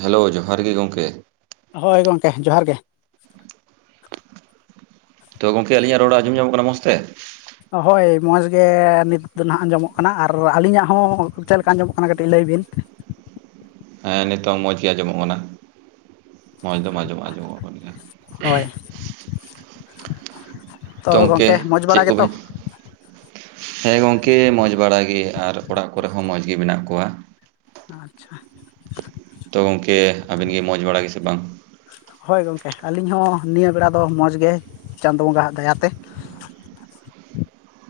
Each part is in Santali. ᱦᱮᱞᱳ ᱡᱚᱦᱟᱨ ᱜᱮ ᱜᱚᱢᱠᱮ᱾ ᱦᱳᱭ ᱜᱚᱢᱠᱮ ᱡᱚᱦᱟᱨ ᱜᱮ᱾ ᱛᱚ ᱜᱚᱢᱠᱮ ᱟᱹᱞᱤᱧᱟᱜ ᱨᱚᱲ ᱟᱸᱡᱚᱢ ᱧᱟᱢᱚᱜ ᱠᱟᱱᱟ ᱢᱚᱡᱽ ᱛᱮ ᱦᱳᱭ ᱢᱚᱡᱽ ᱜᱮ ᱱᱤᱛᱫᱚ ᱱᱦᱟᱜ ᱟᱸᱡᱚᱢᱚᱜ ᱠᱟᱱᱟ ᱟᱨ ᱟᱹᱞᱤᱧᱟᱜ ᱦᱚᱸ ᱪᱮᱫ ᱞᱮᱠᱟ ᱟᱸᱡᱚᱢᱚᱜ ᱠᱟᱱᱟ ᱠᱟᱹᱴᱤᱡ ᱞᱟᱹᱭ ᱵᱤᱱ? ᱦᱮᱸ ᱱᱤᱛᱚᱝ ᱢᱚᱸᱡᱽ ᱜᱮ ᱟᱸᱡᱚᱢᱚᱜ ᱠᱟᱱᱟ᱾ ᱢᱚᱡᱽ ᱫᱚᱢ ᱟᱸᱡᱚᱢᱚᱜᱼᱟ ᱟᱸᱡᱚᱢᱚᱜ ᱠᱟᱱ ᱜᱮᱭᱟ᱾ ᱦᱳᱭ ᱛᱚ ᱜᱚᱢᱠᱮ ᱢᱚᱡᱽ ᱵᱟᱲᱟ ᱪᱮᱫ ᱜᱮᱛᱚ ᱠᱚᱵᱤᱱ ᱦᱮᱸ ᱜᱚᱝᱠᱮ ᱢᱚᱸᱡᱽ ᱵᱟᱲᱟ ᱜᱮ ᱟᱨ ᱚᱲᱟᱜ ᱠᱚᱨᱮ ᱦᱚᱸ ᱢᱚᱸᱡᱽ ᱜᱮ ᱢᱮᱱᱟᱜ ᱠᱚᱣᱟ᱾ ᱟᱪᱪᱷᱟ ᱛᱚ ᱜᱚᱝᱠᱮ ᱟᱵᱤᱱ ᱜᱮ ᱢᱚᱸᱡᱽ ᱵᱟᱲᱟ ᱜᱮᱥᱮ ᱵᱟᱝ? ᱦᱳᱭ ᱜᱚᱢᱠᱮ ᱟᱹᱞᱤᱧ ᱦᱚᱸ ᱱᱤᱭᱟᱹ ᱵᱮᱲᱟ ᱫᱚ ᱢᱚᱡᱽ ᱜᱮ ᱪᱟᱸᱫᱚ ᱵᱚᱸᱜᱟᱣᱟᱜ ᱫᱟᱭᱟᱛᱮ᱾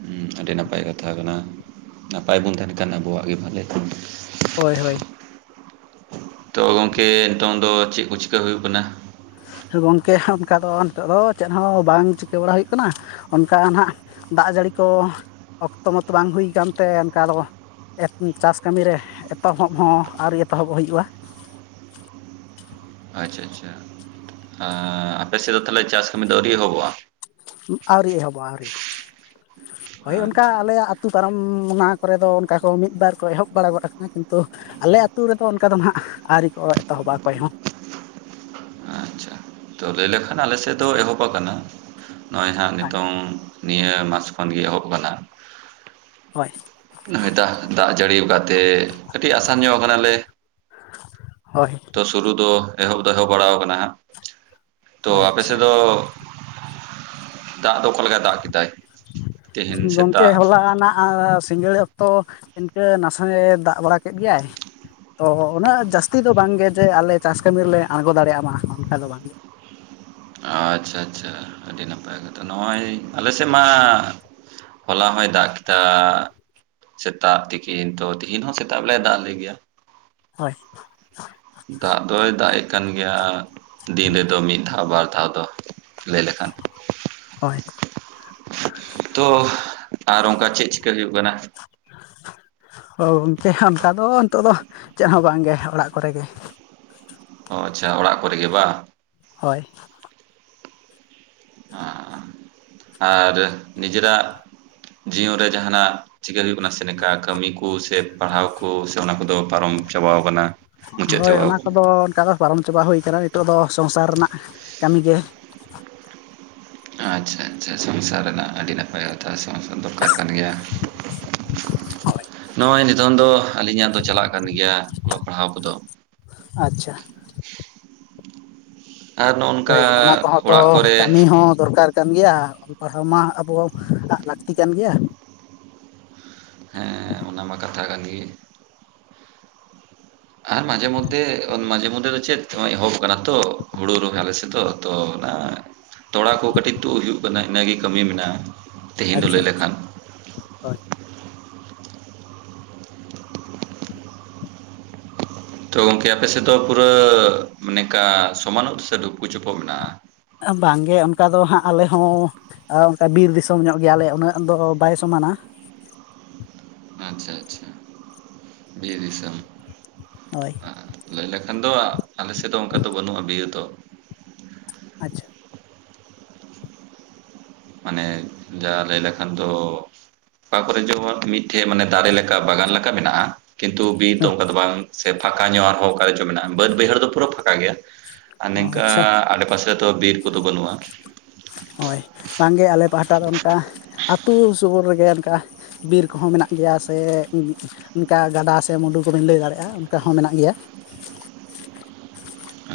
ᱦᱩᱸ, ᱟᱹᱰᱤ ᱱᱟᱯᱟᱭ ᱠᱟᱛᱷᱟ ᱠᱟᱱᱟ ᱱᱟᱯᱟᱭ ᱵᱚᱱ ᱛᱟᱦᱮᱱ ᱠᱷᱟᱱ ᱟᱵᱚᱣᱟᱜ ᱜᱮ ᱵᱷᱟᱞᱮ ᱟ᱾ ᱦᱳᱭ ᱦᱳᱭ ᱛᱚ ᱜᱚᱝᱠᱮ ᱱᱤᱛᱚᱝ ᱫᱚ ᱪᱮᱫ ᱠᱚ ᱪᱤᱠᱟᱹ ᱦᱩᱭᱩᱜ ᱠᱟᱱᱟ? ᱜᱚᱝᱠᱮ ᱚᱱᱠᱟ ᱫᱚ ᱱᱤᱛᱚᱜ ᱫᱚ ᱪᱮᱫ ᱦᱚᱸ ᱵᱟᱝ ᱪᱤᱠᱟᱹ ᱵᱟᱲᱟ ᱦᱩᱭᱩᱜ ᱠᱟᱱᱟ᱾ ᱚᱱᱠᱟ ᱦᱚᱱᱟᱜ ᱫᱟᱜ ᱡᱟᱹᱲᱤ ᱠᱚ ᱚᱠᱛᱚ ᱢᱚᱛᱚ ᱵᱟᱝ ᱦᱩᱭ ᱟᱠᱟᱱᱛᱮ ᱚᱱᱠᱟ ᱫᱚ᱾ ᱪᱟᱥ ᱠᱟᱹᱢᱤ ᱨᱮ ᱮᱛᱚᱦᱚᱵ ᱦᱚᱸ ᱟᱹᱣᱨᱤ ᱮᱛᱚᱦᱚᱵ ᱦᱩᱭᱩᱜᱼᱟ ᱾ ᱟᱪᱪᱷᱟ ᱟᱪᱪᱷᱟ ᱟᱯᱮ ᱥᱮᱫ ᱫᱚ ᱛᱟᱦᱞᱮ ᱪᱟᱥ ᱠᱟᱹᱢᱤ ᱫᱚ ᱟᱹᱣᱨᱤ ᱮᱦᱚᱵᱚᱜᱼᱟ? ᱟᱹᱣᱨᱤ ᱮᱦᱚᱵᱚᱜᱼᱟ, ᱟᱹᱣᱨᱤ ᱦᱳᱭ ᱚᱱᱠᱟ ᱟᱪᱪᱷᱟ ᱟᱞᱮᱭᱟᱜ ᱟᱹᱛᱩ ᱯᱟᱨᱚᱢ ᱚᱱᱟ ᱠᱚᱨᱮ ᱫᱚ ᱚᱱᱠᱟ ᱠᱚ ᱢᱤᱫ ᱵᱟᱨ ᱠᱚ ᱮᱦᱚᱵ ᱵᱟᱲᱟ ᱜᱚᱫ ᱟᱠᱟᱱᱟ ᱠᱤᱱᱛᱩ ᱟᱞᱮ ᱟᱹᱛᱩ ᱨᱮᱫᱚ ᱚᱱᱠᱟ ᱫᱚ ᱦᱟᱸᱜ ᱟᱹᱣᱨᱤ ᱠᱚ ᱮᱛᱚᱦᱚᱵᱟ ᱚᱠᱚᱭ ᱦᱚᱸ ᱟᱪᱪᱷᱟ ᱛᱚ ᱞᱟᱹᱭ ᱞᱮᱠᱷᱟᱱ ᱟᱞᱮᱥᱮᱫ ᱫᱚ ᱮᱦᱚᱵ ᱟᱠᱟᱱᱟ ᱱᱚᱜ ᱚᱭ ᱦᱟᱸᱜ ᱱᱤᱛᱚᱝ ᱱᱤᱭᱟᱹ ᱢᱟᱥ ᱠᱷᱚᱱᱜᱮ ᱮᱦᱚᱵ ᱟᱠᱟᱱᱟ ᱾ ᱦᱳᱭ ᱾ ᱦᱚᱭ ᱫᱟᱜ, ᱫᱟᱜ ᱡᱟᱹᱲᱤ ᱠᱟᱫᱛᱮ ᱠᱟᱹᱴᱤᱡ ᱟᱥᱟᱱ ᱧᱚᱜ ᱠᱟᱱᱟ ᱞᱮ ᱦᱳᱭ ᱛᱚ ᱥᱩᱨᱩ ᱫᱚ ᱮᱦᱚᱵ ᱫᱚ ᱮᱦᱚᱵᱽ ᱵᱟᱲᱟᱣ ᱠᱟᱱᱟ ᱦᱟᱸᱜ ᱛᱚ ᱦᱳᱭ ᱟᱪᱪᱷᱟ ᱟᱯᱮᱥᱮᱫ ᱫᱚ ᱫᱟᱜ ᱫᱚ ᱚᱠᱟ ᱞᱮ ᱜᱚᱝᱠᱮ ᱥᱮᱛᱟᱜ ᱦᱚᱞᱟᱱᱟᱜ ᱥᱤᱸᱜᱟᱹᱲ ᱛᱚ ᱤᱱᱠᱟᱹ ᱱᱟᱥᱮ ᱫᱟᱜ ᱵᱟᱲᱟ ᱠᱮᱫ ᱜᱮᱭᱟᱭ ᱛᱚ ᱩᱱᱟᱹᱜ ᱡᱟᱹᱥᱛᱤ ᱫᱚ ᱵᱟᱝ ᱜᱮ ᱡᱮ ᱟᱞᱮ ᱪᱟᱥ ᱠᱟᱹᱢᱤ ᱨᱮᱞᱮ ᱟᱬᱜᱚ ᱫᱟᱲᱮᱭᱟᱜ ᱢᱟ ᱚᱱᱠᱟ ᱫᱚ ᱵᱟᱝ ᱜᱮ ᱾ ᱟᱪᱪᱷᱟ ᱟᱪᱪᱷᱟ ᱟᱹᱰᱤ ᱱᱟᱯᱟᱭ ᱠᱟᱛᱷᱟ᱾ ᱱᱚᱜ-ᱚᱭ ᱟᱞᱮ ᱥᱮᱫ ᱢᱟ ᱦᱚᱞᱟ ᱦᱚᱭ ᱫᱟᱜ ᱠᱮᱫᱟ ᱥᱮᱛᱟᱜ ᱛᱤᱠᱤᱱ ᱛᱚ ᱛᱤᱦᱤᱱ ᱦᱚᱸ ᱥᱮᱛᱟᱜ ᱞᱮ ᱫᱟᱜ ᱟᱞᱮ ᱜᱮᱭᱟ ᱾ ᱦᱳᱭ ᱾ ᱫᱟᱜ ᱫᱚᱭ ᱫᱟᱜ ᱮ ᱠᱟᱱ ᱜᱮᱭᱟ ᱫᱤᱱ ᱨᱮᱫᱚ ᱢᱤᱫ ᱫᱷᱟᱣ ᱵᱟᱨ ᱫᱷᱟᱣ ᱫᱚ ᱾ ᱞᱟᱹᱭ ᱞᱮᱠᱷᱟᱱ ᱦᱳᱭ ᱛᱚ ᱟᱨ ᱚᱱᱠᱟ ᱪᱮᱫ ᱪᱤᱠᱟᱹ ᱦᱩᱭᱩᱜ ᱠᱟᱱᱟ? ᱜᱚᱝᱠᱮ ᱚᱱᱠᱟ ᱫᱚ ᱱᱤᱛᱳᱜ ᱫᱚ ᱪᱮᱫ ᱦᱚᱸ ᱵᱟᱝᱜᱮ ᱚᱲᱟᱜ ᱠᱚᱨᱮ ᱜᱮ ᱾ ᱚ ᱟᱪᱪᱷᱟ ᱚᱲᱟᱜ ᱠᱚᱨᱮ ᱜᱮ ᱵᱟᱝ? ᱦᱳᱭ ᱾ ᱟᱨ ᱱᱤᱡᱮᱨᱟᱜ ᱡᱤᱭᱚᱱ ᱨᱮ ᱡᱟᱦᱟᱱᱟᱜ ᱪᱤᱠᱟ ᱦᱩᱭᱩᱜ ᱠᱟᱱᱟ ᱥᱮ ᱱᱮᱠᱟ ᱠᱟᱹᱢᱤ ᱠᱚ ᱥᱮ ᱯᱟᱲᱦᱟᱣ ᱠᱚ ᱥᱮ ᱚᱱᱟ ᱠᱚᱫᱚ ᱯᱟᱨᱚᱢ ᱪᱟᱵᱟᱟᱣ ᱠᱟᱱᱟ᱾ ᱢᱩᱪᱟᱹᱫ ᱦᱳᱭ ᱪᱟᱵᱟᱣ ᱚᱱᱟ ᱠᱟᱱᱟ ᱠᱚᱫᱚ ᱚᱱᱠᱟ ᱫᱚ ᱯᱟᱨᱚᱢ ᱪᱟᱵᱟ ᱦᱩᱭ ᱠᱟᱱᱟ, ᱱᱤᱛᱚᱜ ᱫᱚ ᱥᱚᱝᱥᱟᱨ ᱨᱮᱱᱟᱜ ᱠᱟᱹᱢᱤ ᱜᱮ ᱾ ᱟᱪᱪᱷᱟ ᱟᱪᱪᱷᱟ ᱥᱚᱝᱥᱟᱨ ᱨᱮᱱᱟᱜ ᱟᱹᱰᱤ ᱱᱟᱯᱟᱭ ᱠᱟᱛᱷᱟ ᱥᱚᱝᱥᱟᱨ ᱫᱚᱨᱠᱟᱨ ᱠᱟᱱ ᱜᱮᱭᱟ᱾ ᱱᱚᱜ-ᱚᱭ ᱱᱤᱛᱚᱝ ᱫᱚ ᱟᱹᱞᱤᱧᱟᱜ ᱫᱚ ᱪᱟᱞᱟᱜ ᱠᱟᱱ ᱜᱮᱭᱟ, ᱚᱞᱚᱜ ᱯᱟᱲᱦᱟᱣ ᱠᱚᱫᱚ ᱟᱪᱪᱷᱟ ᱾ ᱟᱨ ᱱᱚᱜᱼᱚ ᱱᱚᱝᱠᱟ ᱦᱳᱭ ᱚᱱᱟ ᱠᱚᱦᱚᱸ ᱛᱚ ᱚᱲᱟᱜ ᱠᱚᱨᱮ ᱠᱟᱹᱢᱤ ᱦᱚᱸ ᱫᱚᱨᱠᱟᱨ ᱠᱟᱱ ᱜᱮᱭᱟ᱾ ᱚᱞ ᱯᱟᱲᱦᱟᱣ ᱢᱟ ᱟᱵᱚ ᱦᱚᱸ ᱞᱟᱹᱠᱛᱤ ᱠᱟᱱ ᱜᱮᱭᱟ᱾ ᱦᱮᱸ ᱚᱱᱟ ᱢᱟ ᱠᱟᱛᱷᱟ ᱠᱟᱱ ᱜᱮ ᱟᱨ ᱢᱟᱡᱷᱮ ᱢᱚᱫᱽᱫᱷᱮ ᱢᱟᱡᱷᱮ ᱢᱚᱫᱽᱫᱷᱮ ᱫᱚ ᱪᱮᱫ ᱮᱦᱚᱵ ᱟᱠᱟᱱᱟ ᱛᱚ ᱦᱩᱲᱩ ᱨᱚᱦᱚᱭ ᱟᱞᱮᱥᱮᱫᱚ ᱫᱚ ᱛᱚ ᱚᱱᱟ ᱛᱚᱞᱟ ᱠᱚ ᱠᱟᱹᱴᱤᱡ ᱛᱩᱫ ᱦᱩᱭᱩᱜ ᱠᱟᱱᱟ, ᱤᱱᱟᱹᱜᱮ ᱠᱟᱹᱢᱤ ᱢᱮᱱᱟᱜ-ᱟ᱾ ᱛᱮᱦᱮᱧ ᱫᱚ ᱟᱪᱪᱷᱟ ᱞᱟᱹᱭ ᱟᱪᱪᱷᱟ ᱞᱮᱠᱷᱟᱱ ᱦᱳᱭ ᱛᱚ ᱜᱚᱝᱠᱮ ᱟᱯᱮᱥᱮᱫ ᱫᱚ ᱯᱩᱨᱟᱹ ᱢᱮᱱᱮᱠᱟ ᱥᱚᱢᱟᱱ ᱚᱛ ᱥᱮ ᱰᱩᱯᱩ ᱪᱩᱯᱚᱜ ᱢᱮᱱᱟᱜ-ᱟ? ᱵᱟᱝ ᱜᱮ ᱚᱱᱠᱟ ᱫᱚ ᱦᱟᱸᱜ ᱟᱞᱮ ᱦᱚᱸ ᱟᱨ ᱚᱱᱠᱟ ᱵᱤᱨ ᱫᱤᱥᱚᱢ ᱧᱚᱜ ᱜᱮᱭᱟ ᱞᱮ ᱩᱱᱟᱹᱜ ᱫᱚ ᱵᱟᱭ ᱥᱚᱢᱟᱱᱟ ᱟᱪᱪᱷᱟ ᱟᱪᱪᱷᱟ ᱵᱤᱨ ᱫᱤᱥᱚᱢ ᱾ ᱦᱳᱭ ᱾ ᱞᱟᱹᱭ ᱞᱮᱠᱷᱟᱱ ᱫᱚ ᱟᱞᱮ ᱥᱮᱫ ᱫᱚ ᱚᱱᱠᱟ ᱫᱚ ᱵᱟᱹᱱᱩᱜ-ᱟ ᱵᱤᱨ ᱫᱚ ᱾ ᱟᱪᱪᱷᱟ ᱾ ᱢᱟᱱᱮ ᱡᱟ ᱞᱟᱹᱭ ᱞᱮᱠᱷᱟᱱ ᱫᱚ ᱚᱠᱟ ᱠᱚᱨᱮ ᱡᱮᱢᱚᱱ ᱢᱤᱫᱴᱷᱮᱡ ᱢᱟᱱᱮ ᱫᱟᱨᱮ ᱞᱮᱠᱟ ᱵᱟᱜᱟᱱ ᱞᱮᱠᱟ ᱢᱮᱱᱟᱜ-ᱟ᱾ ᱠᱤᱱᱛᱩ ᱵᱤᱨ ᱫᱚ ᱦᱳᱭ ᱚᱱᱠᱟ ᱫᱚ ᱵᱟᱝ ᱥᱮ ᱯᱷᱟᱸᱠᱟ ᱧᱚᱜ ᱟᱨᱦᱚᱸ ᱚᱠᱟᱨ ᱪᱚ ᱢᱮᱱᱟᱜ-ᱟ, ᱵᱟᱹᱫ ᱵᱟᱹᱭᱦᱟᱹᱲ ᱫᱚ ᱯᱩᱨᱟᱹ ᱯᱷᱟᱸᱠᱟ ᱜᱮᱭᱟ᱾ ᱟᱨ ᱱᱤᱝᱠᱟ ᱟᱪᱪᱷᱟ ᱟᱰᱮᱯᱟᱥᱮ ᱫᱚ ᱵᱤᱨ ᱠᱚᱫᱚ ᱵᱟᱹᱱᱩᱜ-ᱟ᱾ ᱦᱳᱭ ᱵᱟᱝ ᱜᱮ ᱟᱞᱮ ᱯᱟᱦᱚᱴᱟ ᱫᱚ ᱚᱱᱠᱟ ᱟᱹᱛᱩ ᱥᱩᱨ ᱨᱮᱜᱮ ᱚᱱᱠᱟ ᱵᱤᱨ ᱠᱚᱦᱚᱸ ᱢᱮᱱᱟᱜ ᱜᱮᱭᱟ ᱥᱮ ᱚᱱᱠᱟ ᱜᱟᱰᱟ ᱥᱮ ᱢᱩᱰᱩ [unintelligible] ᱞᱟᱹᱭ ᱫᱟᱲᱮᱭᱟᱜᱼᱟ ᱚᱱᱠᱟ ᱦᱚᱸ ᱢᱮᱱᱟᱜ ᱜᱮᱭᱟ ᱾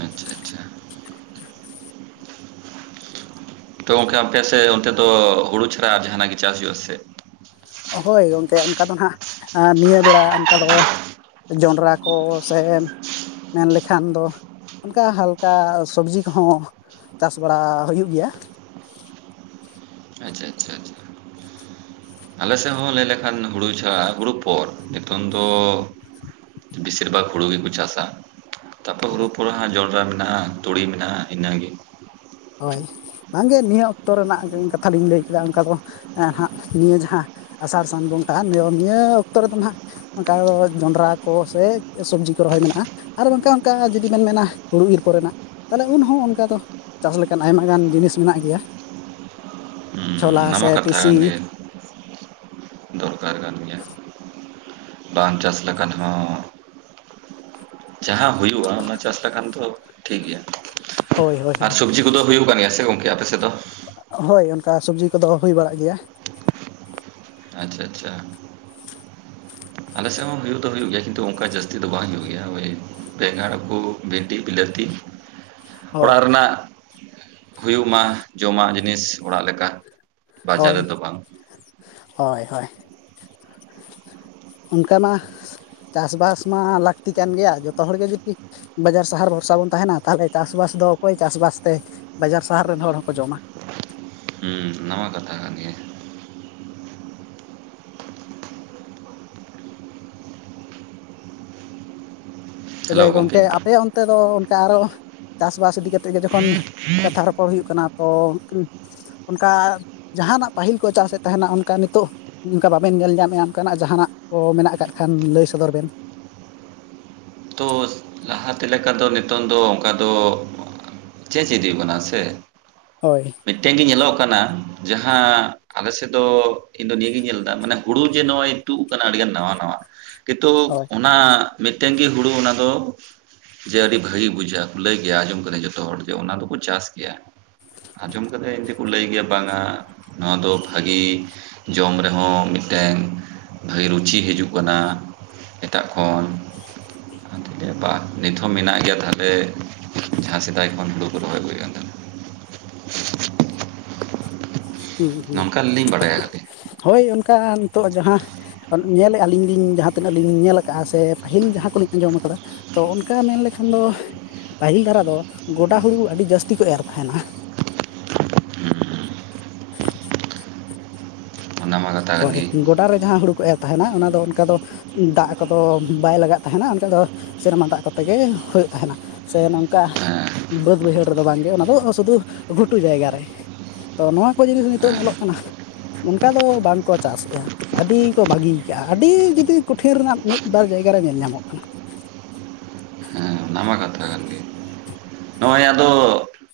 ᱟᱪᱪᱷᱟ ᱪᱷᱟ ᱛᱚ ᱜᱚᱢᱠᱮ ᱟᱯᱮ ᱥᱮ ᱚᱱᱛᱮ ᱫᱚ ᱦᱩᱲᱩ ᱪᱷᱟᱲᱟ ᱡᱟᱦᱟᱱᱟᱜ ᱜᱮ ᱪᱟᱥ ᱦᱩᱭᱩᱜ ᱟᱥᱮ ᱦᱚᱭ ᱜᱚᱢᱠᱮ ᱚᱱᱠᱟ ᱫᱚ ᱦᱟᱸᱜ ᱱᱤᱭᱟᱹ ᱵᱮᱲᱟ ᱚᱱᱠᱟ ᱫᱚ ᱡᱚᱱᱰᱨᱟ ᱠᱚ ᱥᱮᱱ ᱢᱮᱱ ᱞᱮᱠᱷᱟᱱ ᱫᱚ ᱚᱱᱠᱟ ᱦᱟᱞᱠᱟ ᱥᱚᱵᱽᱡᱤ ᱠᱚᱦᱚᱸ ᱪᱟᱥ ᱵᱟᱲᱟ ᱦᱩᱭᱩᱜ ᱜᱮᱭᱟ ᱾ ᱟᱪᱪᱷᱟ ᱪᱷᱟ ᱟᱞᱮ ᱥᱮᱫ ᱦᱚᱸ ᱞᱟᱹᱭ ᱞᱮᱠᱷᱟᱱ ᱦᱩᱲᱩ ᱪᱷᱟᱲᱟ ᱦᱩᱲᱩ ᱯᱚᱨ ᱱᱤᱛᱚᱝ ᱫᱚ ᱵᱮᱥᱤᱨ ᱵᱷᱟᱜᱽ ᱦᱩᱲᱩ ᱜᱮᱠᱚ ᱪᱟᱥᱼᱟ ᱾ ᱛᱟᱯᱚᱨ ᱦᱩᱲᱩ ᱦᱳᱭ ᱯᱚᱨᱮ ᱦᱟᱸ ᱡᱚᱸᱰᱨᱟ ᱢᱮᱱᱟᱜᱼᱟ ᱛᱩᱲᱤ ᱢᱮᱱᱟᱜᱼᱟ ᱤᱱᱟᱹᱜᱮ ᱾ ᱦᱚᱭ ᱵᱟᱝᱜᱮ ᱱᱤᱭᱟᱹ ᱚᱠᱛᱚ ᱨᱮᱱᱟᱜ ᱠᱟᱛᱷᱟ ᱞᱤᱧ ᱞᱟᱹᱭ ᱠᱮᱫᱟ ᱚᱱᱠᱟ ᱫᱚ ᱾ ᱦᱟᱜ ᱱᱤᱭᱟᱹ ᱡᱟᱦᱟᱸ ᱟᱥᱟᱲ ᱥᱟᱱ ᱵᱚᱸᱜᱟ ᱱᱤᱭᱟ ᱱᱤᱭᱟᱹ ᱚᱠᱛᱚ ᱨᱮᱫᱚ ᱦᱟᱸᱜ ᱚᱱᱠᱟ ᱡᱚᱱᱰᱨᱟ ᱠᱚ ᱥᱮ ᱥᱚᱵᱽᱡᱤ ᱠᱚ ᱨᱚᱦᱚᱭ ᱢᱮᱱᱟᱜᱼᱟ ᱾ ᱟᱨ [unintelligible] ᱚᱱᱠᱟ ᱡᱩᱫᱤ ᱵᱤᱱ ᱢᱮᱱᱟ ᱦᱩᱲᱩ ᱤᱨ ᱠᱚᱨᱮᱱᱟᱜ ᱛᱟᱦᱚᱞᱮ ᱩᱱᱦᱚᱸ ᱚᱱᱠᱟ ᱫᱚ ᱪᱟᱥ ᱞᱮᱠᱟᱱ ᱟᱭᱢᱟ ᱜᱟᱱ ᱡᱤᱱᱤᱥ ᱢᱮᱱᱟᱜ ᱜᱮᱭᱟ ᱦᱩᱸ ᱪᱷᱚᱞᱟ ᱚᱱᱟ ᱥᱮ ᱢᱟ ᱠᱟᱛᱷᱟ ᱴᱤᱥᱤ ᱠᱟᱱ ᱜᱮ ᱫᱚᱨᱠᱟᱨ ᱠᱟᱱ ᱜᱮᱭᱟ ᱵᱟᱝ ᱪᱟᱥ ᱞᱮᱠᱷᱟᱱ ᱦᱚᱸ ᱡᱟᱦᱟᱸ ᱦᱩᱭᱩᱜᱼᱟ ᱾ ᱚᱱᱟ ᱪᱟᱥ ᱞᱮᱠᱷᱟᱱ ᱫᱚ ᱴᱷᱤᱠ ᱜᱮᱭᱟ ᱦᱳᱭ ᱦᱳᱭ ᱟᱨ ᱦᱳᱭ ᱥᱚᱵᱡᱤ ᱠᱚᱫᱚ ᱦᱩᱭᱩᱜ ᱠᱟᱱ ᱜᱮᱭᱟ ᱥᱮ ᱜᱚᱝᱠᱮ ᱟᱯᱮ ᱥᱮᱫ ᱫᱚ? ᱦᱚᱭ ᱚᱱᱠᱟ ᱥᱚᱵᱡᱤ ᱠᱚᱫᱚ ᱦᱩᱭ ᱵᱟᱲᱟᱜ ᱜᱮᱭᱟ ᱾ ᱟᱪᱪᱷᱟ ᱪᱷᱟ ᱟᱞᱮ ᱥᱮᱫ ᱦᱚᱸ ᱦᱩᱭᱩᱜ ᱫᱚ ᱦᱩᱭᱩᱜ ᱜᱮᱭᱟ ᱠᱤᱱᱛᱩ ᱚᱱᱠᱟ ᱡᱟᱹᱥᱛᱤ ᱫᱚ ᱵᱟᱝ ᱦᱩᱭᱩᱜ ᱜᱮᱭᱟ ᱚᱭ ᱵᱮᱸᱜᱟᱲ ᱠᱩ ᱵᱷᱤᱰᱤ ᱵᱤᱞᱟᱹᱛᱤ ᱦᱳᱭ ᱚᱲᱟᱜ ᱨᱮᱱᱟᱜ ᱦᱩᱭᱩᱜ ᱢᱟ ᱡᱚᱢᱟᱜ ᱡᱤᱱᱤᱥ ᱚᱲᱟᱜ ᱞᱮᱠᱟ ᱵᱟᱡᱟᱨ ᱨᱮ ᱫᱚ ᱵᱟᱝ ᱦᱚᱭ ᱦᱚᱭ ᱚᱱᱠᱟ ᱢᱟ ᱪᱟᱥᱵᱟᱥ ᱢᱟ ᱞᱟᱹᱠᱛᱤ ᱠᱟᱱ ᱜᱮᱭᱟ ᱡᱚᱛᱚ ᱦᱚᱲᱜᱮ ᱡᱩᱫᱤ ᱵᱟᱡᱟᱨ ᱥᱟᱦᱟᱨ ᱵᱷᱚᱨᱥᱟ ᱵᱚᱱ ᱛᱟᱦᱮᱱᱟ ᱛᱟᱦᱚᱞᱮ ᱪᱟᱥᱵᱟᱥ ᱫᱚ ᱚᱠᱚᱭ ᱪᱟᱥᱵᱟᱥᱛᱮ ᱵᱟᱡᱟᱨ ᱥᱟᱦᱟᱨ ᱨᱮᱱ ᱦᱚᱲ ᱦᱚᱸᱠᱚ ᱡᱚᱢᱟ ᱾ ᱦᱩᱸ ᱚᱱᱟ ᱢᱟ ᱠᱟᱛᱷᱟ ᱠᱟᱱ ᱜᱮᱭᱟ ᱾ ᱛᱚᱵᱮ ᱦᱮᱞᱳ ᱜᱚᱢᱠᱮ ᱜᱚᱝᱠᱮ ᱟᱯᱮ ᱚᱱᱛᱮ ᱫᱚ ᱚᱱᱠᱟ ᱟᱨᱚ ᱪᱟᱥᱵᱟᱥ ᱤᱫᱤ ᱠᱟᱛᱮ ᱜᱮ ᱡᱚᱠᱷᱚᱱ ᱠᱟᱛᱷᱟ ᱨᱚᱯᱚᱲ ᱦᱩᱭᱩᱜ ᱠᱟᱱᱟ ᱛᱚ ᱚᱱᱠᱟ ᱡᱟᱦᱟᱱᱟᱜ ᱯᱟᱹᱦᱤᱞ ᱠᱚ ᱪᱟᱥ ᱥᱮᱫ ᱛᱟᱦᱮᱱᱟ ᱚᱱᱠᱟ ᱱᱤᱛᱚᱜ ᱚᱝᱠᱟ ᱵᱟᱵᱮᱱ ᱧᱮᱞ ᱧᱟᱢᱮᱜᱼᱟ ᱚᱱᱠᱟᱱᱟᱜ ᱡᱟᱦᱟᱱᱟᱜ ᱠᱚ ᱢᱮᱱᱟᱜ ᱟᱠᱟᱫ ᱠᱷᱟᱱ ᱞᱟᱹᱭ ᱥᱚᱫᱚᱨ ᱵᱮᱱ ᱾ ᱛᱚ ᱞᱟᱦᱟᱛᱮ ᱞᱮᱠᱟ ᱫᱚ ᱱᱤᱛᱚᱝ ᱫᱚ ᱚᱱᱠᱟ ᱫᱚ ᱾ ᱪᱮᱪ ᱤᱫᱤ ᱦᱩᱭᱩᱜ ᱠᱟᱱᱟ ᱥᱮ ᱾ ᱦᱚᱭ ᱢᱤᱫᱴᱮᱱ ᱜᱮ ᱧᱮᱞᱚᱜ ᱠᱟᱱᱟ ᱡᱟᱦᱟᱸ ᱟᱞᱮᱥᱮᱫ ᱫᱚ ᱤᱧ ᱫᱚ ᱱᱤᱭᱟᱹ ᱜᱤᱧ ᱧᱮᱞ ᱮᱫᱟ ᱢᱟᱱᱮ ᱦᱩᱲᱩ ᱡᱮ ᱱᱚᱜᱼᱚᱭ ᱛᱩᱜ ᱟᱠᱟᱱᱟ ᱟᱹᱰᱤᱜᱟᱱ ᱱᱟᱣᱟ ᱱᱟᱣᱟ ᱠᱤᱱᱛᱩ ᱦᱳᱭ ᱚᱱᱟ ᱢᱤᱫᱴᱮᱱ ᱜᱮ ᱦᱩᱲᱩ ᱚᱱᱟ ᱫᱚ ᱡᱮ ᱟᱹᱰᱤ ᱵᱷᱟᱹᱜᱤ ᱵᱩᱡᱷᱟᱹᱜᱼᱟ ᱞᱟᱹᱭ ᱜᱮᱭᱟ ᱟᱸᱡᱚᱢ ᱠᱟᱫᱟ ᱡᱚᱛᱚ ᱦᱚᱲ ᱡᱮ ᱚᱱᱟ ᱫᱚᱠᱚ ᱪᱟᱥ ᱜᱮᱭᱟ ᱾ ᱟᱡᱚᱢ ᱠᱟᱫᱟᱧ ᱡᱮ ᱠᱚ ᱞᱟᱹᱭ ᱜᱮᱭᱟ ᱵᱟᱝᱟ ᱱᱚᱣᱟ ᱫᱚ ᱵᱷᱟᱹᱜᱤ ᱡᱚᱢ ᱨᱮᱦᱚᱸ ᱢᱤᱫᱴᱮᱱ ᱵᱷᱟᱹᱜᱤ ᱨᱩᱪᱤ ᱦᱤᱡᱩᱜ ᱠᱟᱱᱟ ᱮᱴᱟᱜ ᱠᱷᱚᱱ ᱾ [unintelligible] ᱱᱤᱛᱦᱚᱸ ᱢᱮᱱᱟᱜ ᱜᱮᱭᱟ ᱛᱟᱦᱞᱮ ᱡᱟᱦᱟᱸ ᱥᱮᱫᱟᱭ ᱠᱷᱚᱱ ᱦᱩᱲᱩ ᱠᱚ ᱨᱚᱦᱚᱭ ᱟᱹᱜᱩᱭᱮᱫ ᱱᱚᱝᱠᱟ ᱞᱤᱧ ᱵᱟᱲᱟᱭᱟ ᱠᱷᱟᱹᱞᱤ ᱦᱚᱭ ᱚᱱᱠᱟ ᱱᱤᱛᱚᱜ ᱡᱟᱦᱟᱸ ᱧᱮᱞᱮᱜᱼᱟ ᱟᱹᱞᱤᱧ ᱞᱤᱧ ᱡᱟᱦᱟᱸ ᱛᱤᱱᱟᱹᱜ ᱞᱤᱧ ᱧᱮᱞ ᱟᱠᱟᱜᱼᱟ ᱥᱮ ᱯᱟᱹᱦᱤᱞ ᱡᱟᱦᱟᱸ ᱠᱚᱞᱤᱧ ᱟᱸᱡᱚᱢ ᱟᱠᱟᱫᱟ ᱛᱚ ᱚᱱᱠᱟ ᱢᱮᱱᱞᱮᱠᱷᱟᱱ ᱫᱚ ᱯᱟᱹᱦᱤᱞ ᱫᱷᱟᱨᱟ ᱫᱚ ᱜᱚᱰᱟ ᱦᱩᱲᱩ ᱟᱹᱰᱤ ᱡᱟᱹᱥᱛᱤ ᱠᱚ ᱮᱨ ᱛᱟᱦᱮᱱᱟ ᱾ [inaudible] ᱚᱱᱟ ᱢᱟ ᱠᱟᱛᱷᱟ ᱠᱟᱱ ᱦᱚᱭ ᱜᱮ ᱜᱚᱰᱟ ᱨᱮ ᱡᱟᱦᱟᱸ ᱦᱩᱲᱩ ᱠᱚ ᱮᱨ ᱛᱟᱦᱮᱱᱟ ᱚᱱᱟ ᱫᱚ ᱚᱱᱠᱟ ᱫᱚ ᱾ ᱫᱟᱜ ᱠᱚᱫᱚ ᱵᱟᱭ ᱞᱟᱜᱟᱜ ᱛᱟᱦᱮᱱᱟ ᱚᱱᱠᱟ ᱫᱚ ᱥᱮᱨᱢᱟ ᱫᱟᱜ ᱠᱚᱛᱮ ᱜᱮ ᱦᱩᱭᱩᱜ ᱛᱟᱦᱮᱱᱟ ᱥᱮ ᱱᱚᱝ ᱠᱟ ᱦᱮᱸ ᱵᱟᱹᱫᱽ ᱵᱟᱹᱭᱦᱟᱹᱲ ᱨᱮᱫᱚ ᱵᱟᱝᱜᱮ ᱚᱱᱟ ᱫᱚ ᱥᱩᱫᱩ ᱜᱷᱩᱴᱩ ᱡᱟᱭᱜᱟ ᱨᱮ ᱛᱚ ᱱᱚᱣᱟ ᱠᱚ ᱡᱤᱱᱤᱥ ᱱᱤᱛᱚᱜ ᱧᱮᱞᱚᱜ ᱠᱟᱱᱟ ᱚᱱᱠᱟ ᱫᱚ ᱵᱟᱝ ᱠᱚ ᱪᱟᱥᱮᱜᱼᱟ ᱟᱹᱰᱤ ᱠᱚ ᱵᱟᱹᱜᱤ ᱭᱟᱠᱟᱜᱼᱟ ᱟᱹᱰᱤ ᱡᱩᱫᱤ ᱠᱩᱴᱷᱤᱱ ᱨᱮᱱᱟᱜ ᱢᱤᱫ ᱵᱟᱨ ᱡᱟᱭᱜᱟ ᱨᱮ ᱧᱮᱞ ᱧᱟᱢᱚᱜ ᱠᱟᱱᱟ ᱾ ᱦᱩᱸ ᱚᱱᱟ ᱢᱟ ᱠᱟᱛᱷᱟ ᱠᱟᱱ ᱜᱮ ᱾ ᱱᱚᱜᱼᱚᱭ ᱟᱫᱚ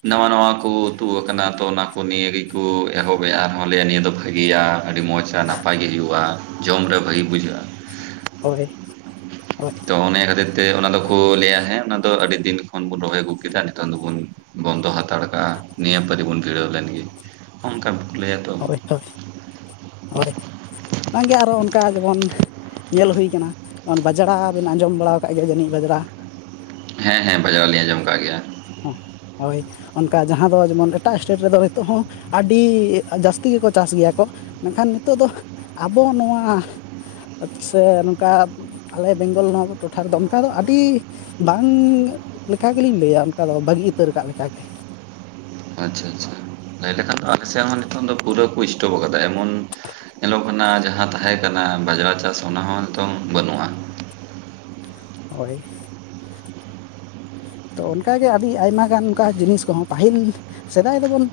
ᱱᱟᱶᱟ ᱱᱟᱶᱟ ᱠᱚ ᱛᱩᱜ ᱟᱠᱟᱱᱟ ᱛᱚ ᱚᱱᱟ ᱠᱚ ᱱᱤ ᱜᱮᱠᱚ ᱮᱦᱚᱵᱮᱜᱼᱟ ᱾ ᱚᱣᱟ ᱞᱟᱹᱭᱟ ᱱᱤᱭᱟᱹ ᱫᱚ ᱵᱷᱟᱹᱜᱤᱭᱟ ᱟᱹᱰᱤ ᱢᱚᱸᱡᱽᱟ ᱱᱟᱯᱟᱭ ᱜᱮ ᱦᱩᱭᱩᱜᱼᱟ ᱡᱚᱢ ᱨᱮ ᱵᱷᱟᱜᱤ ᱵᱩᱡᱷᱟᱹᱜᱼᱟ ᱾ ᱦᱚᱭ ᱦᱚᱭ ᱾ ᱛᱚ ᱚᱱᱮ ᱠᱷᱟᱹᱛᱤᱨ ᱛᱮ ᱚᱱᱟ ᱫᱚᱠᱚ ᱞᱟᱹᱭᱟ ᱦᱮᱸ ᱚᱱᱟ ᱫᱚ ᱟᱹᱰᱤ ᱫᱤᱱ ᱠᱷᱚᱱ ᱵᱚᱱ ᱨᱚᱦᱚᱭ ᱟᱹᱜᱩ ᱠᱮᱫᱟ ᱱᱤᱛᱚᱝ ᱫᱚᱵᱩᱱ ᱵᱚᱱᱫᱚ ᱦᱟᱛᱟᱲ ᱠᱟᱜᱼᱟ ᱱᱤᱭᱟᱹ ᱯᱟ. ᱨᱤ ᱵᱚᱱ ᱜᱤᱲᱟᱹᱣ ᱞᱮᱱᱜᱮ ᱾ ᱚᱱᱠᱟ ᱵᱟᱠᱚ ᱞᱟᱹᱭᱟ ᱛᱚ ᱦᱚᱭ ᱦᱚᱭ ᱦᱚᱭ ᱵᱟᱝᱜᱮ ᱟᱨᱚ ᱚᱱᱠᱟ ᱡᱮᱢᱚᱱ ᱧᱮᱞ ᱦᱩᱭᱟᱠᱟᱱᱟ, ᱵᱟᱡᱽᱲᱟ ᱵᱮᱱ ᱟᱸᱡᱚᱢ ᱵᱟᱲᱟ ᱟᱠᱟᱫ ᱜᱮᱭᱟ ᱡᱟᱹᱱᱤᱡ ᱵᱟᱡᱽᱲᱟ ᱦᱮᱸ ᱦᱮᱸ ᱵᱟᱡᱽᱲᱟ ᱞᱤᱧ ᱟᱸᱡᱚᱢ ᱟᱠᱟᱜ ᱜᱮᱭᱟ ᱾ ᱦᱚᱸ ᱦᱚᱭ ᱚᱱᱠᱟ ᱡᱟᱦᱟᱸ ᱫᱚ ᱡᱮᱢᱚᱱ ᱮᱴᱟᱜ ᱥᱴᱮᱴ ᱨᱮᱫᱚ ᱱᱤᱛᱚᱜ ᱦᱚᱸ ᱟᱹᱰᱤ ᱡᱟᱹᱥᱛᱤ ᱜᱮᱠᱚ ᱪᱟᱥ ᱜᱮᱭᱟ ᱠᱚ ᱢᱮᱱᱠᱷᱟᱱ ᱱᱤᱛᱚᱜ ᱫᱚ ᱟᱵᱚ ᱱᱚᱣᱟ ᱟᱪᱷ ᱥᱮ ᱱᱚᱝᱠᱟ ᱟᱞᱮ ᱵᱮᱝᱜᱚᱞ ᱱᱚᱣᱟ ᱴᱚᱴᱷᱟ ᱨᱮᱫᱚ ᱚᱱᱠᱟ ᱫᱚ ᱟᱹᱰᱤ ᱵᱟᱝ ᱞᱮᱠᱟ ᱜᱮᱞᱤᱧ ᱞᱟᱹᱭᱟ᱾ ᱠᱟᱫᱚ ᱵᱟᱹᱜᱤ ᱩᱛᱟᱹᱨ ᱞᱟᱠᱟᱜ ᱞᱮᱠᱟ ᱜᱮ ᱾ ᱟᱪᱪᱷᱟ ᱟᱪᱪᱷᱟ ᱞᱟᱹᱭ ᱞᱮᱠᱷᱟᱱ ᱫᱚ ᱟᱞᱮ ᱥᱮᱫ ᱦᱚᱸ ᱱᱤᱛᱚᱜ ᱫᱚ ᱯᱩᱨᱟᱹ ᱠᱚ ᱥᱴᱚᱯ ᱟᱠᱟᱫᱟ ᱮᱢᱚᱱ ᱧᱮᱞᱚᱜ ᱠᱟᱱᱟ ᱡᱟᱦᱟᱸ ᱛᱟᱦᱮᱸ ᱠᱟᱱᱟ ᱵᱟᱡᱽᱲᱟ ᱪᱟᱥ ᱚᱱᱟᱦᱚᱸ ᱱᱤᱛᱚᱝ ᱵᱟᱹᱱᱩᱜᱼᱟ᱾ ᱦᱚᱭ ᱛᱚ ᱚᱱᱠᱟ ᱜᱮ ᱟᱹᱰᱤ ᱟᱭᱢᱟ ᱜᱟᱱ ᱚᱱᱠᱟ ᱡᱤᱱᱤᱥ ᱠᱚᱦᱚᱸ ᱯᱟᱹᱦᱤᱞ ᱥᱮᱫᱟᱭ ᱫᱚᱵᱚᱱ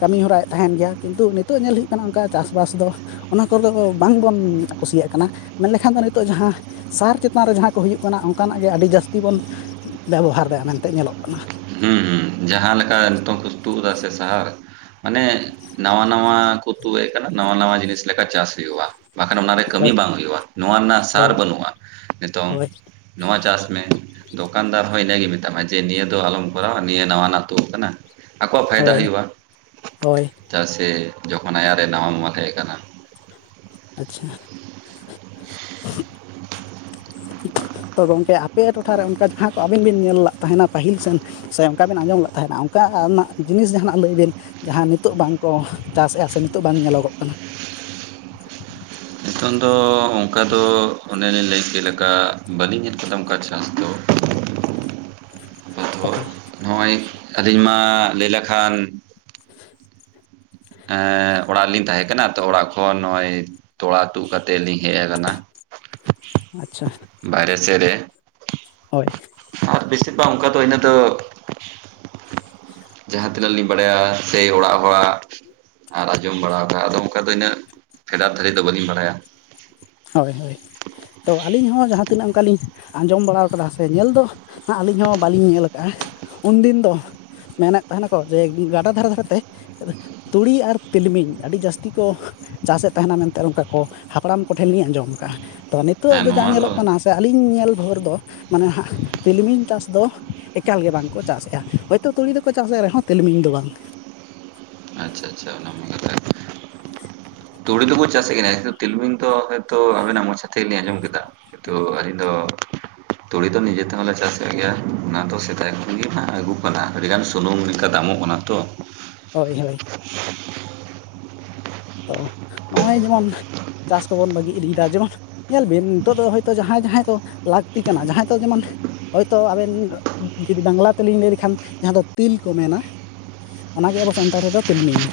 ᱠᱟᱹᱢᱤ ᱦᱚᱨᱟᱭ ᱛᱟᱦᱮᱸᱱ ᱜᱮᱭᱟ ᱠᱤᱱᱛᱩ ᱱᱤᱛᱚᱜ ᱧᱮᱞ ᱦᱩᱭᱩᱜ ᱠᱟᱱᱟ ᱚᱱᱠᱟ ᱪᱟᱥᱵᱟᱥ ᱫᱚ ᱚᱱᱟ ᱠᱚᱫᱚ ᱵᱟᱝᱵᱚᱱ ᱠᱩᱥᱤᱭᱟᱜ ᱠᱟᱱᱟ ᱢᱮᱱᱞᱠᱷᱟᱱ ᱫᱚ ᱱᱤᱛᱚᱜ ᱡᱟᱦᱟᱸ ᱥᱟᱨ ᱪᱮᱛᱟᱱ ᱨᱮ ᱡᱟᱦᱟᱸ ᱠᱚ ᱦᱩᱭᱩᱜ ᱠᱟᱱᱟ ᱚᱱᱠᱟᱱᱟᱜ ᱜᱮ ᱟᱹᱰᱤ ᱡᱟᱹᱥᱛᱤ ᱵᱚᱱ ᱵᱮᱵᱚᱦᱟᱨ ᱫᱮ ᱢᱮᱱᱛᱮ ᱧᱮᱞᱚᱜ ᱠᱟᱱᱟ᱾ ᱦᱩᱸ ᱦᱩᱸ ᱡᱟᱦᱟᱸ ᱞᱮᱠᱟ ᱱᱤᱛᱚᱝ ᱠᱚ ᱛᱩᱫ ᱮᱫᱟ ᱥᱮ ᱥᱟᱦᱟᱨ ᱢᱟᱱᱮ ᱱᱟᱣᱟ ᱱᱟᱣᱟ ᱠᱚ ᱛᱩ ᱮᱫ ᱠᱟᱱᱟ ᱱᱟᱣᱟ ᱱᱟᱣᱟ ᱡᱤᱱᱤᱥ ᱞᱮᱠᱟ ᱪᱟᱥ ᱦᱩᱭᱩᱜᱼᱟ᱾ ᱵᱟᱠᱷᱟᱱ ᱚᱱᱟᱨᱮ ᱠᱟᱹᱢᱤ ᱦᱳᱭ ᱵᱟᱝ ᱦᱩᱭᱩᱜᱼᱟ᱾ ᱱᱚᱣᱟ ᱨᱮᱱᱟᱜ ᱥᱟᱨ ᱦᱳᱭ ᱵᱟᱹᱱᱩᱜ-ᱟ᱾ ᱱᱤᱛᱚᱝ ᱦᱳᱭ ᱱᱚᱣᱟ ᱪᱟᱥ ᱢᱮ ᱫᱚᱠᱟᱱᱫᱟᱨ ᱦᱚᱸᱭ ᱤᱱᱟᱹᱜᱮ ᱢᱮᱛᱟᱢᱟ ᱡᱮ ᱱᱤᱭᱟᱹ ᱫᱚ ᱟᱞᱚᱢ ᱠᱚᱨᱟᱣᱟ ᱱᱤᱭᱟᱹ ᱱᱟᱣᱟᱱᱟᱜ ᱛᱩᱜ ᱟᱠᱟᱱᱟ᱾ ᱟᱠᱚᱣᱟᱜ ᱯᱷᱟᱭᱫᱟ ᱦᱳᱭ ᱦᱩᱭᱩᱜᱼᱟ ᱦᱳᱭ ᱪᱟᱜ ᱥᱮ ᱡᱚᱠᱷᱚᱱ ᱟᱭᱟᱜ ᱨᱮ ᱱᱟᱣᱟ [unintelligible] ᱦᱮᱡ ᱟᱠᱟᱱᱟ ᱾ ᱟᱪᱪᱷᱟ ᱾ ᱛᱚ ᱜᱚᱝᱠᱮ ᱟᱯᱮ ᱴᱚᱴᱷᱟ ᱨᱮ ᱚᱱᱠᱟ ᱡᱟᱦᱟᱸ ᱠᱚ ᱟᱵᱤᱱ ᱵᱤᱱ ᱧᱮᱞ ᱞᱟᱜᱼᱟ ᱛᱟᱦᱮᱸᱱᱟ ᱯᱟᱹᱦᱤᱞ ᱥᱮᱱ ᱥᱮ ᱚᱱᱠᱟ ᱵᱤᱱ ᱟᱸᱡᱚᱢ ᱞᱮᱜ ᱛᱟᱦᱮᱸᱱᱟ ᱚᱱᱠᱟᱱᱟᱜ ᱡᱤᱱᱤᱥ ᱡᱟᱦᱟᱱᱟᱜ ᱞᱟᱹᱭ ᱵᱤᱱ ᱡᱟᱦᱟᱸ ᱱᱤᱛᱚᱜ ᱵᱟᱝᱠᱚ ᱪᱟᱥᱮᱜᱼᱟ ᱥᱮ ᱱᱤᱛᱚᱜ ᱵᱟᱝ ᱧᱮᱞᱚᱜᱚᱜ ᱠᱟᱱᱟ᱾ ᱱᱤᱛᱚᱝ ᱫᱚ ᱚᱱᱠᱟ ᱫᱚ ᱚᱱᱮᱞᱤᱧ ᱞᱟᱹᱭ ᱪᱮᱫ ᱞᱮᱠᱟ ᱵᱟᱹᱞᱤᱧ ᱧᱮᱞ ᱟᱠᱟᱫᱟ ᱚᱱᱠᱟ ᱪᱟᱥ ᱫᱚ᱾ [inaudible] ᱦᱳᱭ [unintelligible] ᱱᱚᱜᱼᱚᱭ ᱟᱹᱞᱤᱧ ᱢᱟ ᱞᱟᱹᱭ ᱞᱮᱠᱷᱟᱱ ᱮᱸ ᱚᱲᱟᱜ ᱨᱮᱞᱤᱧ ᱛᱟᱦᱮᱸ ᱠᱟᱱᱟ ᱛᱚ ᱚᱲᱟᱜ ᱠᱷᱚᱱ ᱱᱚᱜ-ᱚᱭ ᱛᱚᱲᱟ ᱛᱩᱜ ᱠᱟᱛᱮᱜ ᱞᱤᱧ ᱦᱮᱜ ᱟᱠᱟᱱᱟ᱾ ᱟᱪᱪᱷᱟ ᱵᱟᱭᱨᱮ ᱥᱮᱜ ᱨᱮ ᱦᱚᱭ ᱾ ᱟᱨ ᱵᱤᱥᱤ ᱫᱚ ᱵᱟᱝ ᱚᱱᱠᱟ ᱫᱚ ᱤᱱᱟᱹ ᱫᱚ ᱡᱟᱦᱟᱸ ᱛᱤᱱᱟᱹᱜ ᱞᱤᱧ ᱵᱟᱲᱟᱭᱟ ᱥᱮ ᱚᱲᱟᱜ ᱦᱚᱲᱟᱜ ᱟᱨ ᱟᱡᱚᱢ ᱵᱟᱲᱟᱣ ᱟᱠᱟᱜ ᱟᱫᱚ ᱚᱱᱠᱟ ᱫᱚ ᱤᱱᱟᱹᱜ ᱯᱷᱮᱰᱟᱛ ᱫᱷᱟᱹᱨᱤᱡ ᱫᱚ ᱵᱟᱹᱞᱤᱧ ᱵᱟᱲᱟᱭᱟ᱾ ᱦᱚᱭ ᱦᱚᱭ ᱛᱚ ᱟᱹᱞᱤᱧ ᱦᱚᱸ ᱡᱟᱦᱟᱸ ᱛᱤᱱᱟᱹᱜ ᱚᱱᱠᱟᱞᱤᱧ ᱟᱸᱡᱚᱢ ᱵᱟᱲᱟᱣ ᱟᱠᱟᱫᱟ ᱥᱮ ᱧᱮᱞ ᱫᱚ ᱦᱟᱸᱜ ᱟᱹᱞᱤᱧ ᱦᱚᱸ ᱵᱟᱹᱞᱤᱧ ᱧᱮᱞᱟᱜᱼᱟ ᱩᱱᱫᱤᱱ ᱫᱚ ᱢᱮᱱᱮᱫ ᱛᱟᱦᱮᱸᱱᱟᱠᱚ ᱡᱮ ᱜᱟᱰᱟ ᱫᱷᱟᱨᱮ ᱫᱷᱟᱨᱮ ᱛᱮ ᱛᱩᱲᱤ ᱟᱨ ᱛᱤᱞᱢᱤᱧ ᱟᱹᱰᱤ ᱡᱟᱹᱥᱛᱤ ᱠᱚ ᱪᱟᱥᱮᱫ ᱛᱟᱦᱮᱸᱱᱟ ᱢᱮᱱᱛᱮ ᱚᱱᱠᱟ ᱠᱚ ᱦᱟᱯᱲᱟᱢ ᱠᱚ ᱴᱷᱮᱱ ᱞᱤᱧ ᱟᱸᱡᱚᱢ ᱟᱠᱟᱜᱼᱟ᱾ ᱛᱚ ᱱᱤᱛᱚᱜ ᱦᱮᱸ ᱫᱚ ᱡᱟ ᱱᱚᱣᱟ ᱧᱮᱞᱚᱜ ᱠᱟᱱᱟ ᱥᱮ ᱟᱹᱞᱤᱧ ᱧᱮᱞ ᱵᱷᱩᱨ ᱫᱚ ᱢᱟᱱᱮ ᱦᱟᱸᱜ ᱛᱤᱞᱢᱤᱧ ᱪᱟᱥ ᱫᱚ ᱮᱠᱟᱞ ᱜᱮ ᱵᱟᱝᱠᱚ ᱪᱟᱥᱮᱫᱼᱟ ᱦᱚᱭᱛᱚ ᱛᱩᱲᱤ ᱫᱚᱠᱚ ᱪᱟᱥᱮᱫ ᱨᱮᱦᱚᱸ ᱛᱞᱤᱢᱤᱧ ᱫᱚ ᱵᱟᱝ᱾ ᱟᱪᱪᱷᱟ ᱟᱪᱪᱷᱟ, ᱚᱱᱟ ᱢᱟ ᱠᱟᱛᱷᱟ [unintelligible] ᱛᱩᱲᱤ ᱫᱚᱠᱚ ᱪᱟᱥᱮᱫ ᱜᱮᱱᱟ, ᱠᱤᱱᱛᱩ ᱛᱤᱞᱢᱤᱧ ᱫᱚ ᱦᱚᱭᱛᱚ ᱟᱵᱮᱱᱟᱜ ᱢᱚᱪᱟ ᱛᱮᱜᱮᱞᱤᱧ ᱟᱸᱡᱚᱢ ᱠᱮᱫᱟ᱾ ᱠᱤᱱᱛᱩ ᱟᱹᱞᱤᱧ ᱫᱚ ᱛᱩᱲᱤ ᱫᱚ ᱱᱤᱡᱮ ᱛᱮᱦᱚᱸᱞᱮ ᱪᱟᱥᱮᱫ ᱜᱮᱭᱟ, ᱚᱱᱟ ᱫᱚ ᱥᱮᱫᱟᱭ ᱠᱷᱚᱱ ᱜᱮ ᱦᱟᱸᱜ ᱟᱹᱜᱩᱜ ᱠᱟᱱᱟ ᱟᱹᱰᱤᱜᱟᱱ ᱥᱩᱱᱩᱢ ᱞᱮᱠᱟ ᱫᱟᱢᱚᱜ ᱠᱟᱱᱟ ᱛᱚ᱾ ᱦᱳᱭ ᱦᱳᱭ᱾ [inaudible] ᱛᱚ ᱱᱚᱜᱼᱚᱭ ᱡᱮᱢᱚᱱ ᱪᱟᱥ ᱠᱚᱵᱚᱱ ᱵᱟᱹᱜᱤ ᱤᱫᱤᱭᱮᱫᱟ, ᱡᱮᱢᱚᱱ ᱧᱮᱞ ᱵᱤᱱ ᱱᱤᱛᱚᱜ ᱫᱚ ᱦᱳᱭᱛᱳ ᱡᱟᱦᱟᱸᱭ ᱡᱟᱦᱟᱸᱭ ᱫᱚ ᱞᱟᱹᱠᱛᱤ ᱠᱟᱱᱟ ᱡᱟᱦᱟᱸᱭ ᱫᱚ ᱡᱮᱢᱚᱱᱼᱼ ᱦᱳᱭᱛᱳ ᱟᱵᱮᱱ ᱡᱩᱫᱤ ᱵᱟᱝᱞᱟ ᱛᱮᱞᱤᱧ ᱞᱟᱹᱭ ᱞᱮᱠᱷᱟᱱ ᱡᱟᱦᱟᱸ ᱫᱚ ᱛᱤᱞ ᱠᱚ ᱢᱮᱱᱟ, ᱚᱱᱟᱜᱮ ᱟᱵᱚ ᱥᱟᱱᱛᱟᱲ ᱛᱮᱫᱚ ᱛᱤᱞᱢᱤᱧ᱾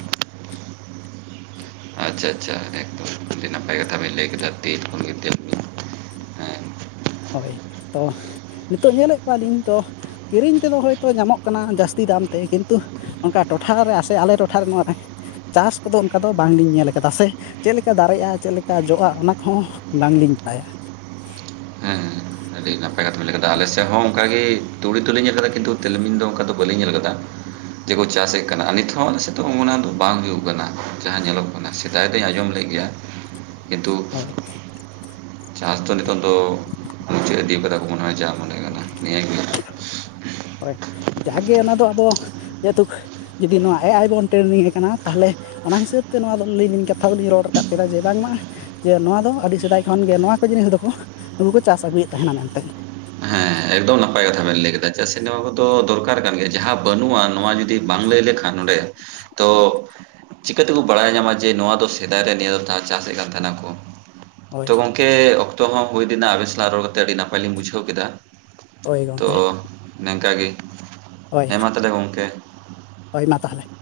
[inaudible] ᱟᱪᱪᱷᱟ ᱟᱪᱪᱷᱟ ᱮᱠ [unintelligible] ᱟᱹᱰᱤ ᱱᱟᱯᱟᱭ ᱠᱟᱛᱷᱟ ᱵᱮᱱ ᱞᱟᱹᱭ ᱠᱮᱫᱟ ᱛᱤᱞ ᱠᱷᱚᱱ ᱜᱮ ᱛᱤᱞ ᱦᱳᱭ-ᱛᱚ, ᱱᱤᱛᱚᱜ ᱧᱮᱞᱮᱫ ᱠᱚᱣᱟᱞᱤᱧ ᱛᱚ ᱠᱤᱨᱤᱧ ᱛᱮᱫᱚ ᱦᱳᱭᱛᱳ ᱧᱟᱢᱚᱜ ᱠᱟᱱᱟ ᱡᱟᱹᱥᱛᱤ ᱫᱟᱢ ᱛᱮ ᱠᱤᱱᱛᱩ ᱚᱝᱠᱟ ᱴᱚᱴᱷᱟ ᱨᱮ ᱥᱮ ᱟᱞᱮ ᱴᱚᱴᱷᱟ ᱨᱮ ᱱᱚᱣᱟ ᱨᱮ ᱪᱟᱥ ᱠᱚᱫᱚ ᱚᱱᱠᱟ ᱫᱚ ᱵᱟᱝ ᱞᱤᱧ ᱧᱮᱞ ᱠᱟᱫᱟ ᱥᱮ ᱪᱮᱫ ᱞᱮᱠᱟ ᱫᱟᱨᱮᱜᱼᱟ ᱪᱮᱫ ᱞᱮᱠᱟ ᱡᱚᱜᱼᱟ ᱚᱱᱟ ᱠᱚᱦᱚᱸ ᱵᱟᱝ ᱞᱤᱧ ᱵᱟᱲᱟᱭᱟ᱾ ᱦᱮᱸ, ᱟᱹᱰᱤ ᱱᱟᱯᱟᱭ ᱠᱟᱛᱷᱟᱢ ᱞᱟᱹᱭ ᱟᱠᱟᱫᱟ ᱟᱞᱮ ᱥᱮᱫ ᱦᱚᱸ ᱚᱱᱠᱟᱜᱮ ᱛᱩᱲᱤ ᱛᱚᱞᱤᱧ ᱧᱮᱞ ᱟᱠᱟᱫᱟ ᱠᱤᱱᱛᱩ ᱛᱤᱞᱢᱤᱧ ᱫᱚ ᱚᱱᱠᱟ ᱫᱚ ᱵᱟᱹᱞᱤᱧ ᱧᱮᱞ ᱟᱠᱟᱫᱟ, ᱡᱮᱠᱚ ᱪᱟᱥᱮᱫ ᱠᱟᱱᱟ ᱟᱨ ᱱᱤᱛᱦᱚᱸ ᱚᱱᱟ ᱥᱮᱛᱟᱝ ᱚᱱᱟ ᱫᱚ ᱵᱟᱝ ᱦᱩᱭᱩᱜ ᱠᱟᱱᱟ, ᱡᱟᱦᱟᱸ ᱧᱮᱞᱚᱜ ᱠᱟᱱᱟ᱾ ᱚᱱᱟ ᱥᱮᱫᱟᱭ ᱫᱩᱧ ᱟᱸᱡᱚᱢ ᱞᱮᱫ ᱜᱮᱭᱟ ᱠᱤᱱᱛᱩ ᱦᱳᱭ ᱪᱟᱥ ᱫᱚ ᱱᱤᱛᱚᱜ ᱫᱚ ᱟᱫᱚ ᱢᱚᱱᱮ ᱦᱚᱭ ᱜᱮ ᱡᱟ ᱢᱚᱱᱮ ᱠᱟᱱᱟ ᱱᱤᱭᱟᱹᱜᱮ [unintelligible] ᱦᱳᱭ, ᱡᱟᱦᱟᱜᱜᱮ ᱚᱱᱟ ᱫᱚ ᱟᱵᱚ ᱡᱮᱦᱮᱛᱩ ᱡᱩᱫᱤ ᱱᱚᱣᱟ ᱮ. ᱟᱭ. ᱵᱚᱱ ᱴᱨᱮᱱᱤᱝ ᱮ ᱠᱟᱱᱟ ᱛᱟᱦᱚᱞᱮ ᱚᱱᱟ ᱦᱤᱥᱟᱹᱵ ᱛᱮ ᱱᱚᱣᱟ ᱨᱚᱲ, ᱞᱟᱹᱭ ᱞᱤᱧ ᱠᱟᱛᱷᱟ ᱫᱚᱞᱤᱧ ᱨᱚᱲ ᱨᱟᱠᱟᱵ ᱠᱮᱫᱟ ᱡᱮ ᱵᱟᱝᱢᱟ ᱡᱮ ᱱᱚᱣᱟ ᱫᱚ ᱟᱹᱰᱤ ᱥᱮᱫᱟᱭ ᱠᱷᱚᱱ ᱜᱮ ᱱᱚᱣᱟ ᱠᱚ ᱡᱤᱱᱤᱥ ᱫᱚᱠᱚ ᱱᱩᱠᱩ ᱠᱚ ᱪᱟᱥ ᱟᱹᱜᱩᱭᱮᱫ ᱛᱟᱦᱮᱸᱱᱟ ᱢᱮᱱᱛᱮ, ᱮᱠᱫᱚᱢ ᱱᱟᱯᱟᱭ ᱠᱟᱛᱷᱟ ᱵᱮᱱ ᱞᱟᱹᱭ ᱠᱮᱫᱟ᱾ ᱪᱟᱜ ᱥᱮ ᱱᱚᱣᱟ ᱠᱚᱫᱚ ᱫᱚᱨᱠᱟᱨ ᱠᱟᱱ ᱜᱮᱭᱟ ᱡᱟᱦᱟᱸ ᱵᱟᱹᱱᱩᱜᱼᱟ ᱱᱚᱣᱟ ᱡᱩᱫᱤ ᱵᱟᱝ ᱞᱟᱹᱭ ᱞᱮᱠᱷᱟᱱ ᱱᱚᱸᱰᱮ ᱛᱚ ᱪᱤᱠᱟᱹ ᱛᱮᱠᱚ ᱵᱟᱲᱟᱭ ᱧᱟᱢᱟ ᱡᱮ ᱱᱚᱣᱟ ᱫᱚ ᱥᱮᱫᱟᱭ ᱨᱮ ᱱᱤᱭᱟᱹ ᱴᱟᱜ ᱪᱟᱥᱮᱫ ᱠᱟᱱ ᱛᱟᱸᱦᱮᱱᱟ ᱠᱚ, ᱛᱚ ᱦᱳᱭ ᱜᱚᱝᱠᱮ ᱚᱠᱛᱚ ᱦᱚᱸ ᱦᱩᱭ ᱤᱫᱤᱱᱟ ᱟᱵᱮᱱ ᱥᱟᱞᱟᱜ ᱨᱚᱲ ᱠᱟᱛᱮᱜ ᱟᱹᱰᱤ ᱱᱟᱯᱟᱭ ᱞᱤᱧ ᱵᱩᱡᱷᱟᱹᱣ ᱠᱮᱫᱟ᱾ ᱦᱳᱭ ᱛᱚ ᱜᱚᱢᱠᱮ ᱱᱮᱝᱠᱟ ᱜᱮ, ᱦᱳᱭ ᱦᱮᱸ ᱢᱟ ᱛᱟᱦᱚᱞᱮ ᱜᱚᱝᱠᱮ᱾ ᱦᱳᱭ ᱢᱟ ᱛᱟᱦᱚᱞᱮ᱾